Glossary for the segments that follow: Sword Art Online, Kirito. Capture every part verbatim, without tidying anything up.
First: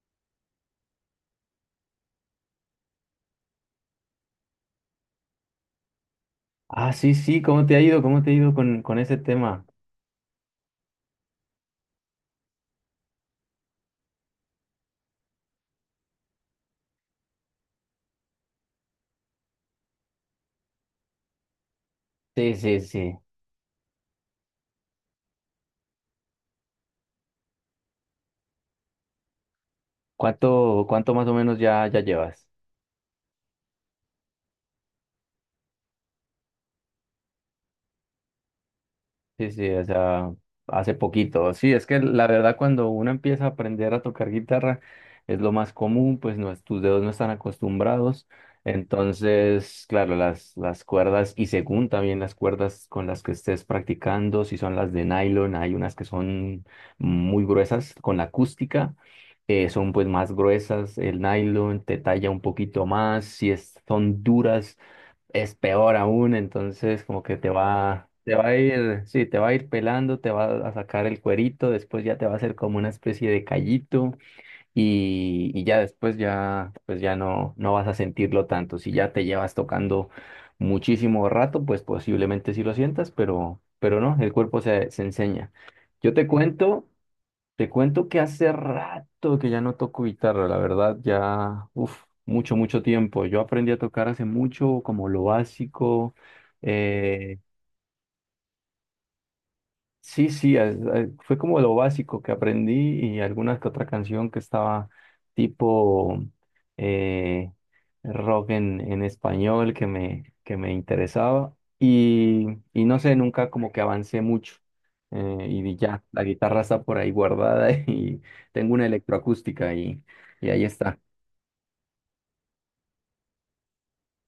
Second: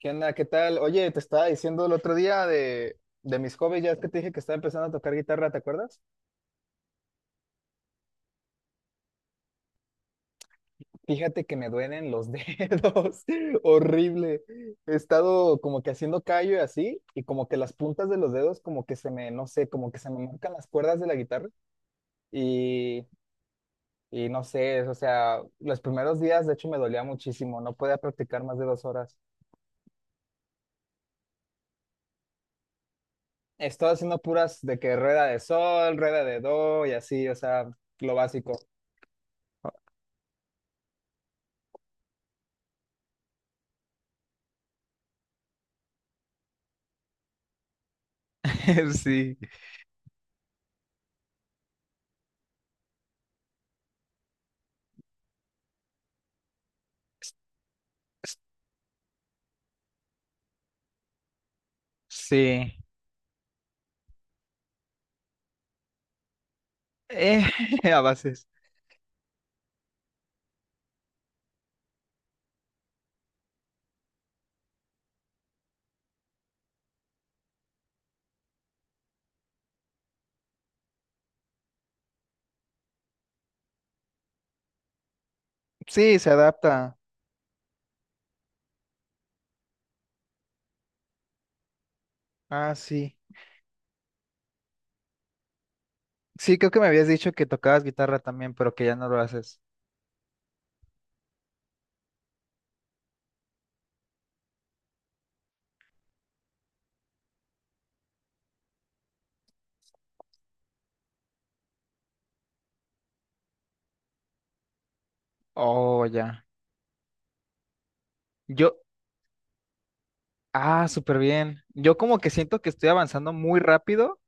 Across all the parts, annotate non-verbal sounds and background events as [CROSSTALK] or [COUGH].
¿Qué onda? ¿Qué tal? Oye, te estaba diciendo el otro día de, de mis hobbies, ya es que te dije que estaba empezando a tocar guitarra, ¿te acuerdas? Ah, sí, sí, ¿cómo te ha ido? ¿Cómo te ha ido con, con ese tema? Fíjate que me duelen los [LAUGHS] dedos, horrible. He estado como que haciendo callo y así, y como que las puntas de los dedos como que se me, no sé, como que se me marcan las cuerdas de la guitarra Sí, sí, y, sí. y no sé, o sea, los primeros días de hecho me dolía muchísimo, no podía practicar más de dos horas. ¿Cuánto, cuánto más o menos ya, ya llevas? He estado haciendo puras de que rueda de sol, rueda de do y así, o sea, lo básico. Sí, sí, o sea, hace poquito. Sí, es que la verdad cuando uno empieza a aprender a tocar guitarra es lo más común, pues no, es- tus dedos no están acostumbrados. [LAUGHS] Sí. Entonces, claro, las, las cuerdas, y según también las cuerdas con las que estés practicando, si son las de nylon, hay unas que son muy gruesas con la acústica. Eh, son pues más gruesas, el nylon te talla un Sí, poquito más, si es- son duras es peor aún. Entonces, como que eh, te [LAUGHS] a va, te bases. va a ir, sí, te va a ir pelando, te va a sacar el cuerito, después ya te va a hacer como una especie de callito, y, y ya después ya, pues ya no, no vas a sentirlo tanto. Si ya te llevas tocando muchísimo rato, pues posiblemente sí lo sientas, pero, pero no, el cuerpo se, se enseña. Yo Sí, te se cuento. adapta. Te cuento que hace rato que ya no toco guitarra, la verdad, ya, uff, mucho, Ah, mucho sí. tiempo. Yo aprendí a tocar hace mucho, como lo básico. Sí, creo que me habías dicho eh, que tocabas guitarra también, pero que ya no lo haces. Sí, sí, a- a- fue como lo básico que aprendí y alguna que otra canción que estaba tipo eh, rock en, en español que me, que me interesaba, y, y no sé, nunca como que avancé mucho. Eh, y ya, Oh, la ya. guitarra está por ahí guardada [LAUGHS] y tengo Yo, una electroacústica, y, y ahí ah, está. súper bien. Yo como que siento que estoy avanzando muy rápido,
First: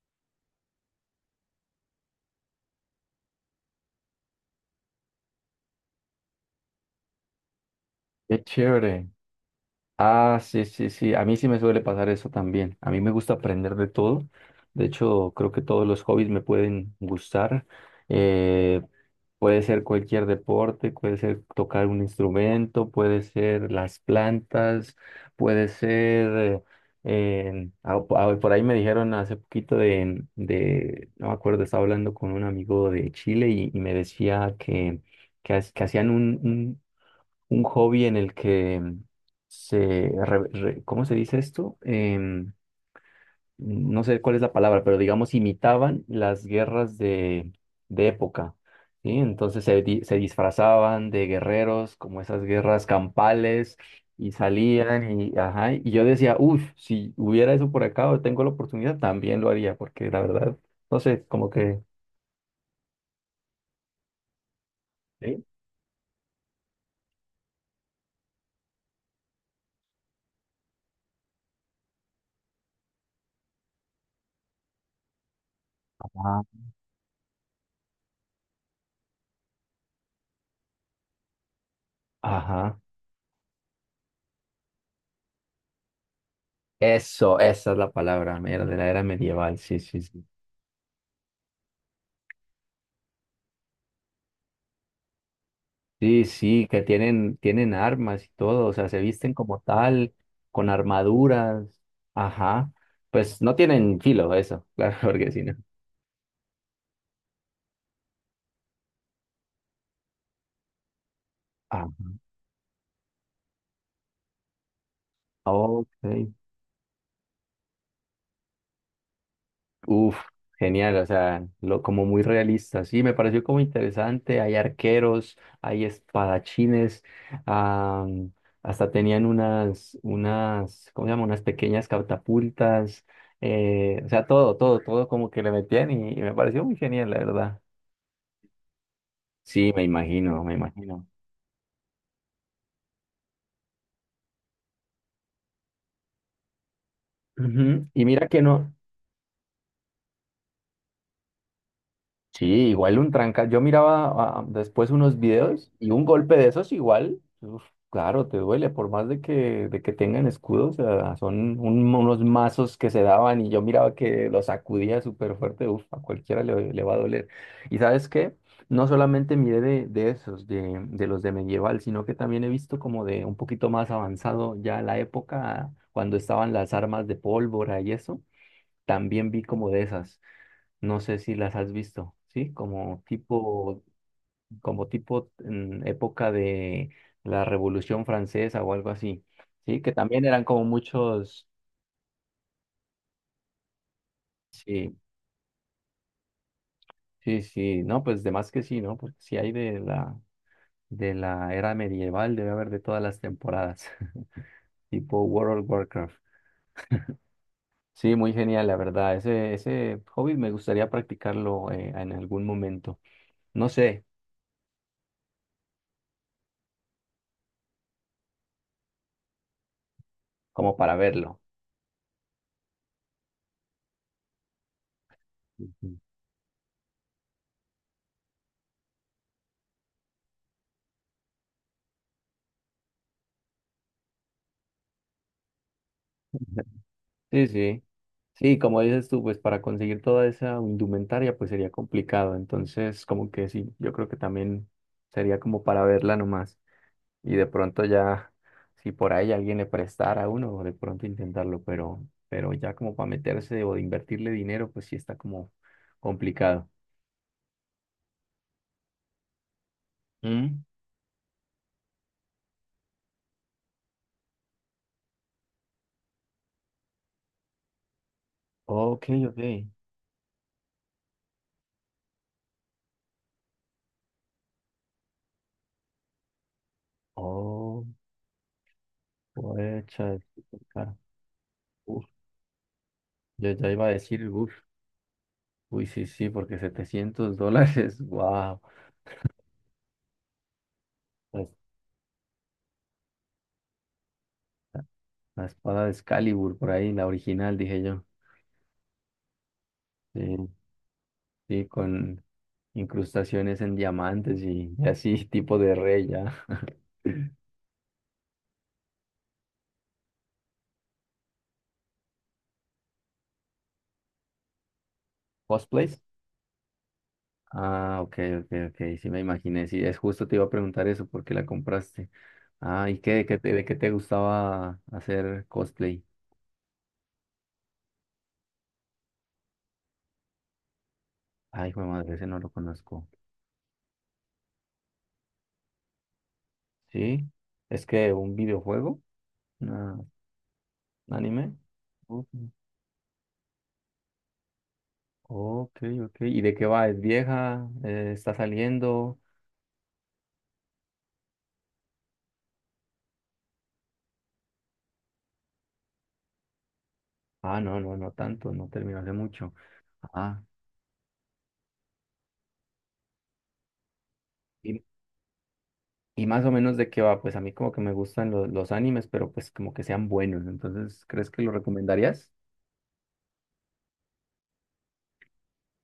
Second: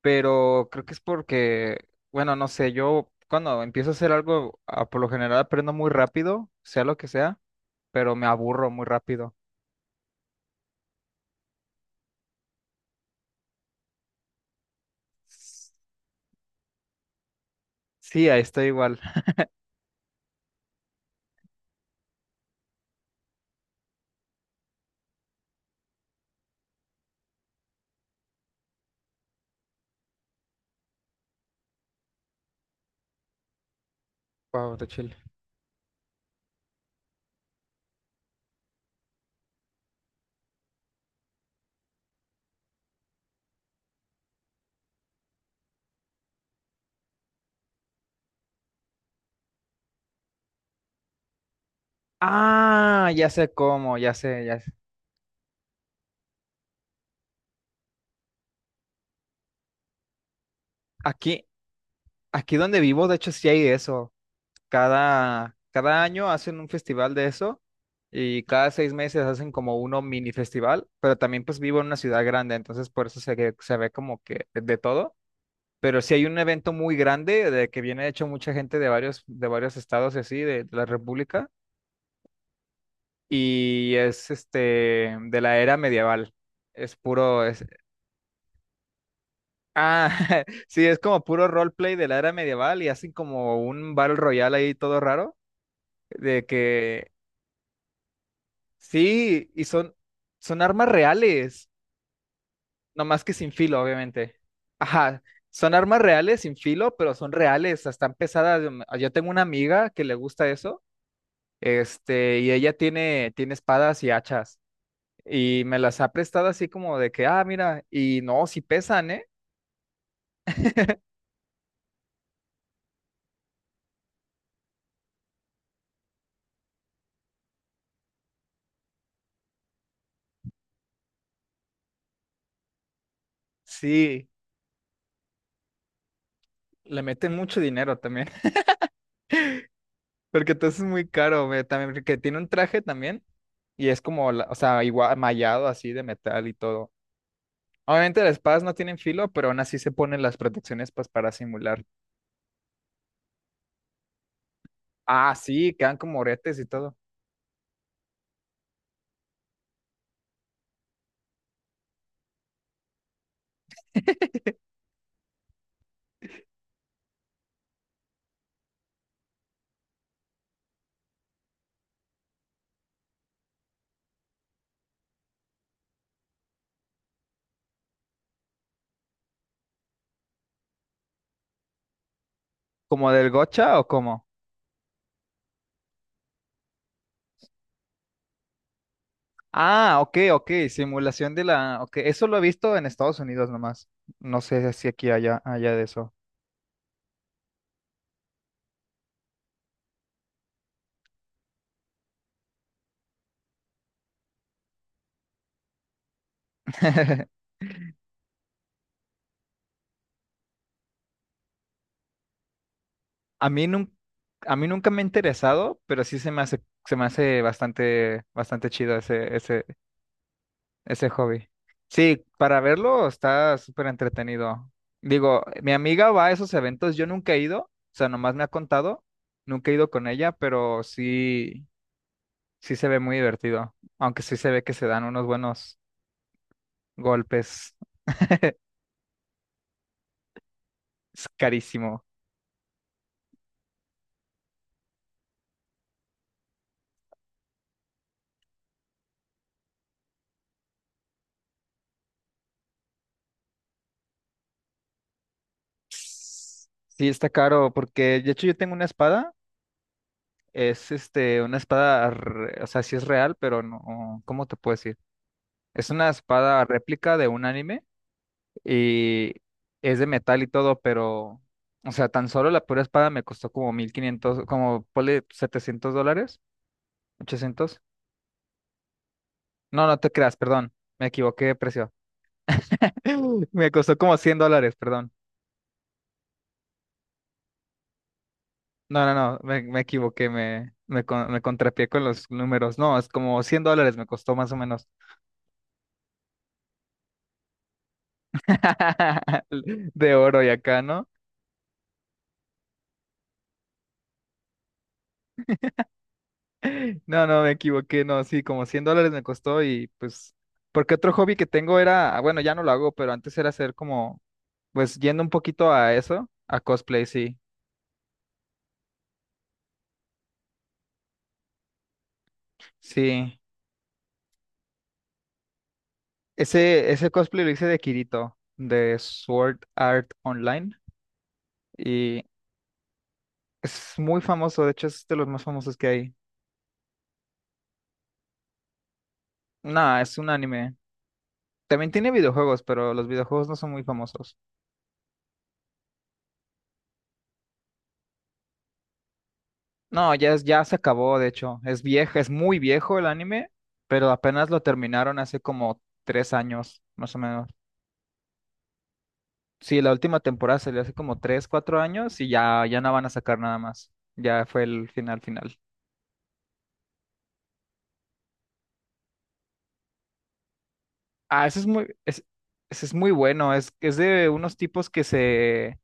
pero creo que es porque, bueno, no sé, yo cuando empiezo a hacer algo, ah, por lo general aprendo muy rápido, sea lo que sea, pero me Qué aburro muy chévere. rápido. Ah, sí, sí, sí. A mí sí me suele pasar eso también. A mí me gusta aprender de todo. De hecho, creo que S- todos los hobbies me pueden gustar. Sí, ahí estoy Eh, igual. puede ser cualquier deporte, puede ser tocar un instrumento, puede ser las plantas, puede ser... eh, ah, po- ah, por ahí me dijeron hace poquito de, de... No me acuerdo, estaba hablando con un amigo de Chile y, y me decía Wow, está que, chill. que, ha- que hacían un hobby en el que mm, se, re- re- ¿cómo se dice esto? Em, no sé cuál es la palabra, pero digamos imitaban las guerras de, de época, ¿sí? Entonces, se, di- se disfrazaban de guerreros, como esas guerras Ah, ya sé campales, cómo, ya y sé, ya sé. salían y, ajá, y yo decía, uff, si hubiera eso por acá o tengo la oportunidad, también lo haría, porque la verdad, no sé, Aquí, como que... Aquí donde vivo, de hecho, sí hay eso. Sí. Cada, cada año hacen un festival de eso y cada seis meses hacen como uno mini festival, pero también pues vivo en una ciudad grande, entonces por eso se, ve- se ve como que de todo. Pero sí hay un Ajá. evento muy grande de que viene de hecho mucha gente de varios, de varios estados y así, de, de la República, Ajá. y es este, de la era medieval. Es Eso, puro, es, esa es la palabra, mira, de la era medieval, sí, sí, ah, sí. [LAUGHS] sí, es como puro roleplay de la era medieval y hacen como un battle royal ahí todo raro. Sí, De sí, que que tienen, tienen armas y todo, o sea, se visten sí, como y son, tal, son con armas reales, armaduras, ajá, nomás que pues sin no filo, tienen filo obviamente. eso, claro, [LAUGHS] Ajá, porque si no. son armas reales sin filo, pero son reales, o sea, están pesadas. Yo tengo una amiga que le gusta eso, Ah, este, y ella tiene, tiene espadas y hachas, y me las ha ok, prestado así como de que, ah, mira, y no, sí pesan, ¿eh? uf, genial, o sea, lo, como muy realista, sí, me pareció como interesante, hay arqueros, hay espadachines, ah, hasta tenían unas, unas, ¿cómo se llama? Unas pequeñas catapultas. Eh, o sea, Sí, todo, todo, todo como que le metían, y, y me pareció muy le genial, la meten mucho verdad. dinero también, [LAUGHS] Sí, me imagino, porque me entonces es muy imagino. caro, güey, también, porque tiene un traje también, y es como, la- o sea, igual, mallado así de metal y todo. Ujú, y Obviamente mira las que espadas no no, tienen filo, pero aún así se ponen las protecciones pues, para simular. sí, igual un tranca. Yo miraba ah, después unos Ah, videos sí, y quedan un como golpe de oretes y esos todo. igual, uf, claro, te duele, por más de que, de que tengan escudos, o sea, son un- unos mazos que se daban y yo miraba que los sacudía súper fuerte, uf, a cualquiera le, le va a doler. ¿Y sabes qué? No solamente miré de, de esos, de, de los de medieval, sino que también he visto como de un poquito más avanzado ya la época cuando estaban las armas de pólvora y eso. También vi como de esas, no sé si las has visto, ¿sí? Como ¿Como del gocha tipo, o cómo? como tipo mm, época de la Revolución Francesa o algo así, ¿sí? Que Ah, ok, también eran ok, como simulación de muchos, la... Ok, eso lo he visto en Estados Unidos nomás. No sé si sí, aquí allá, allá de eso. sí, sí, no, pues de más que sí, ¿no? Porque si hay de la, de la era medieval, debe haber de todas las temporadas, [LAUGHS] tipo World of Warcraft. [LAUGHS] Sí, muy genial, la verdad. Ese, ese hobby me gustaría practicarlo eh, en algún momento. A mí, No nunca sé, a mí nunca me ha interesado, pero sí se me hace, se me hace, bastante, bastante chido ese, ese, como para ese verlo. hobby. Sí, para verlo está súper entretenido. Digo, mi amiga [LAUGHS] va a esos eventos, yo nunca he ido, o sea, nomás me ha contado, nunca he ido con ella, pero sí, sí se ve muy divertido, aunque sí se ve que se dan unos buenos Ujú. Sí, golpes, sí. Sí, como dices tú, pues para conseguir toda esa es indumentaria, pues sería carísimo. complicado. Entonces, como que sí, yo creo que también sería como para verla nomás. Y de pronto ya, si por ahí alguien le prestara a uno, de pronto intentarlo, pero, pero ya como para meterse o de invertirle dinero, pues sí está como complicado. Sí, está caro, porque de hecho yo tengo una espada, Mm, es este, una espada, re- o sea, sí es real, pero no, ¿cómo te puedo decir? Es una espada réplica de un anime ok, y ok. es de metal y todo, pero, o sea, tan solo la pura espada me costó como mil quinientos como ponle setecientos dólares, ochocientos. Oh, No, no te puecha, es creas, súper perdón, caro. me equivoqué de [LAUGHS] precio. Uf, [LAUGHS] yo ya Me iba a costó como decir, cien uf, dólares, perdón. uy, sí, sí, porque setecientos dólares, [LAUGHS] wow. No, no, no, me, me equivoqué, me, me, con- me contrapié con los números. No, es como cien dólares me costó más o menos La espada de Excalibur, por ahí, la original, dije yo. [LAUGHS] de Sí, oro y acá, ¿no? sí, con incrustaciones en diamantes y, y así, [LAUGHS] tipo de rey ya. No, [LAUGHS] no, me equivoqué, no, sí, como cien dólares me costó y pues... Porque otro hobby que tengo era, ah, bueno, ya no lo hago, pero antes era hacer como... Pues yendo un poquito a ¿Cosplays? eso, a cosplay, sí. Ah, ok, ok, ok, sí me imaginé. Sí, es justo te iba a preguntar eso, ¿por qué la compraste? Ah, ¿y qué, de qué Sí. te, de qué te gustaba hacer cosplay? Ese, ese cosplay lo hice de Kirito, de Sword Art Online. Ay, hijo de madre, Y ese no lo conozco. es muy famoso, de hecho es de los más famosos que hay. ¿Sí? ¿Es que un videojuego? No, ¿Una- es un anime. ¿Un anime? También tiene Ujú. videojuegos, pero los videojuegos no son muy famosos. Ok, ok. ¿Y de qué va? ¿Es vieja? Eh, ¿está saliendo? No, ya, es- ya se acabó, de hecho. Es viejo, es muy viejo el anime, pero apenas lo terminaron hace como tres años, más o menos. Ah, no, no, no tanto, no terminó hace mucho. Sí, la última Ah, temporada salió hace como tres, cuatro años y ya, ya no van a sacar nada más. Ya fue y, el final final. y más o menos de qué va, pues a mí como que me gustan los, los animes, pero pues como que sean buenos. Entonces, ¿crees que Ah, lo ese es muy, es, recomendarías? ese es muy bueno. Es, es de unos tipos que se,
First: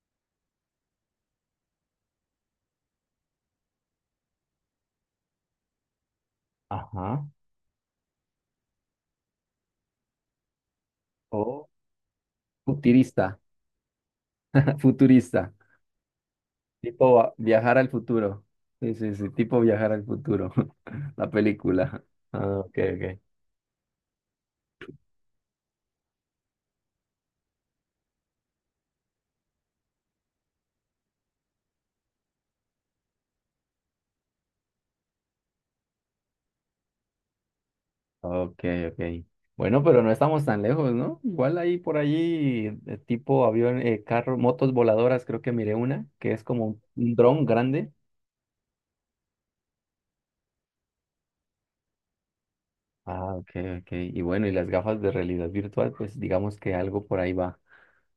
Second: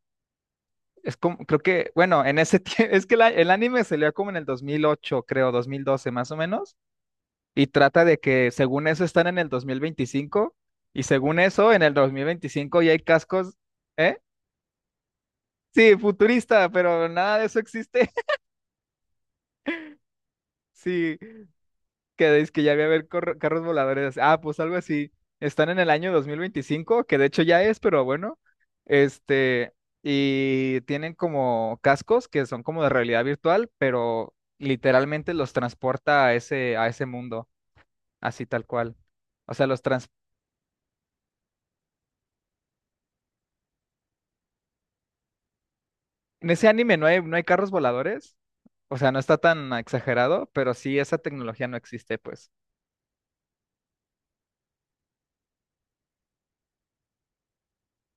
es como, creo que, bueno, en ese tiempo, [LAUGHS] es que la- el anime salió como en el dos mil ocho, creo, dos mil doce más o menos, Ajá. y trata de que según eso están en el dos mil veinticinco y según O eso en el dos mil veinticinco ya hay futurista, cascos, ¿eh? [LAUGHS] futurista. Sí, futurista, pero Tipo va- nada de eso viajar al existe. [LAUGHS] futuro. Sí, sí, sí, tipo viajar al futuro. [LAUGHS] Sí. La película. Que dice Ah, que ya ok, va a haber ok. corro- carros voladores. Ah, pues algo así. Están en el año dos mil veinticinco que de hecho ya es, pero bueno. Este, y tienen como cascos que son como de realidad virtual, pero literalmente los transporta a ese, a ese, mundo, así Ok, tal cual. ok. O sea, los Bueno, pero trans... no estamos tan lejos, ¿no? Igual ahí por allí, eh, tipo avión, eh, carro, motos voladoras, creo que miré una, que es En ese como un, anime no un hay, no hay dron carros grande. voladores. O sea, no está tan exagerado, pero sí, esa tecnología no existe, pues. Ah, ok, ok. Y bueno, y las gafas de realidad virtual, pues digamos que algo por ahí va.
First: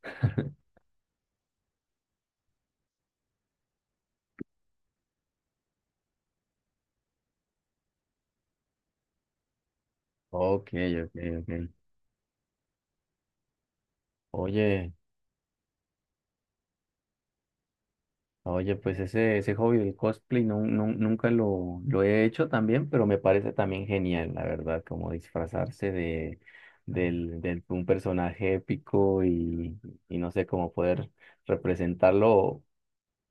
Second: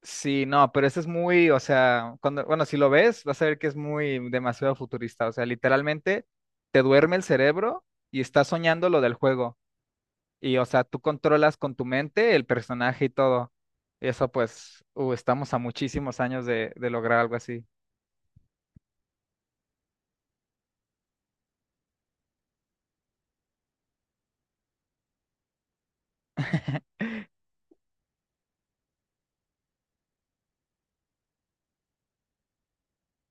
Sí, [LAUGHS] no, pero eso es muy, o sea, cuando, bueno, si lo ves, vas a ver que es muy demasiado futurista. O sea, literalmente te duerme el cerebro y estás soñando lo del juego. Y, o Ok, sea, tú ok, ok. controlas con tu mente el personaje y todo. Y eso, pues, Oye, uh, estamos a muchísimos años de, de lograr algo así. oye, pues ese, ese hobby del cosplay no, no- nunca lo, lo he hecho también, pero me parece también genial, la verdad, como disfrazarse de, del, del- un personaje épico, y, y no sé, cómo poder representarlo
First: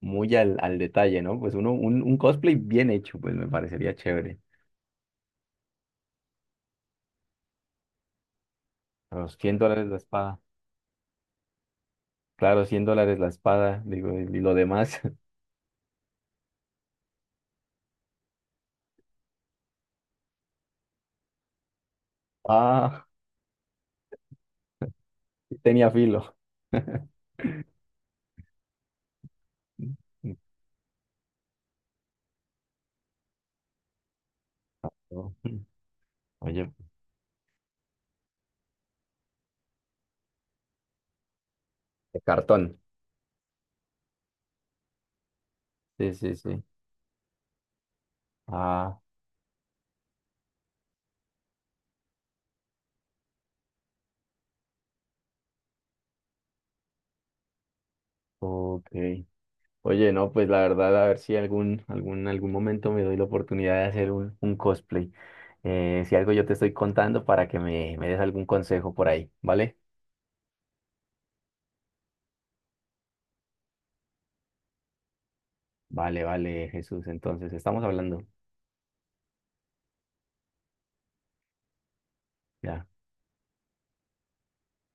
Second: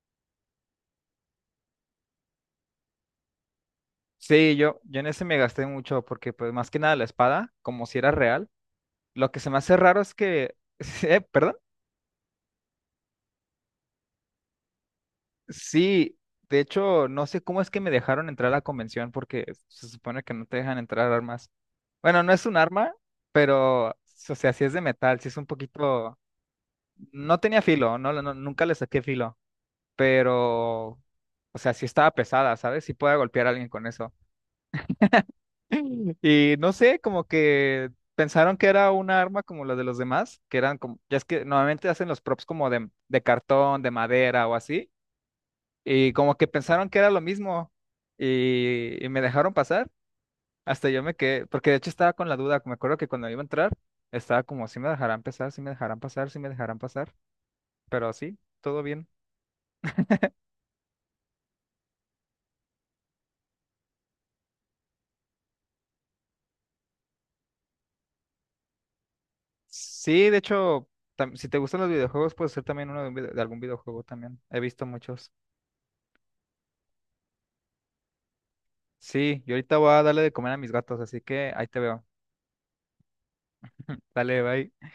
muy al, al detalle, ¿no? Pues uno, un, un cosplay bien hecho, pues me parecería chévere. Sí, yo, yo en ese me gasté mucho porque, pues, más que nada la espada, como si era real. A Lo los que se cien me hace dólares la raro es espada. que, [LAUGHS] eh, perdón. Claro, cien dólares la espada, digo, y y lo demás. [LAUGHS] Sí, de hecho, no sé cómo es que me dejaron entrar a la convención porque se supone que no te dejan entrar armas. Bueno, no es un arma, Ah, pero, o sea, sí es de metal, sí es un sí tenía poquito... filo. No tenía filo, no, no- nunca le saqué filo, pero, o sea, sí estaba pesada, ¿sabes? Sí podía golpear a alguien con eso. Ah, no. [LAUGHS] [LAUGHS] Y Oye, no sé, como que pensaron que era una arma como la de los demás, que eran como, ya es que normalmente hacen los de props como cartón. de, de cartón, de madera o así. Y Sí, sí, como que sí. pensaron que era lo mismo Ah, y, y me dejaron pasar. Hasta yo me quedé, porque de hecho estaba con la duda. Me acuerdo que cuando iba a entrar, estaba como, si me dejarán pasar, si me dejarán pasar, si me dejarán pasar. Pero sí, todo ok. bien. Oye, no, pues la verdad, a ver si algún, algún, algún momento me doy la oportunidad de hacer un, un cosplay. Eh, si algo yo te estoy contando para que me, me des algún consejo por ahí, ¿vale? Sí, de hecho, tam- si te gustan los videojuegos, puede ser también uno de, un vide- de algún videojuego también. He visto muchos. Vale, vale, Jesús. Entonces, estamos hablando. Sí, yo ahorita voy a darle de comer a mis gatos, así que ahí te veo. Ya Dale, bye.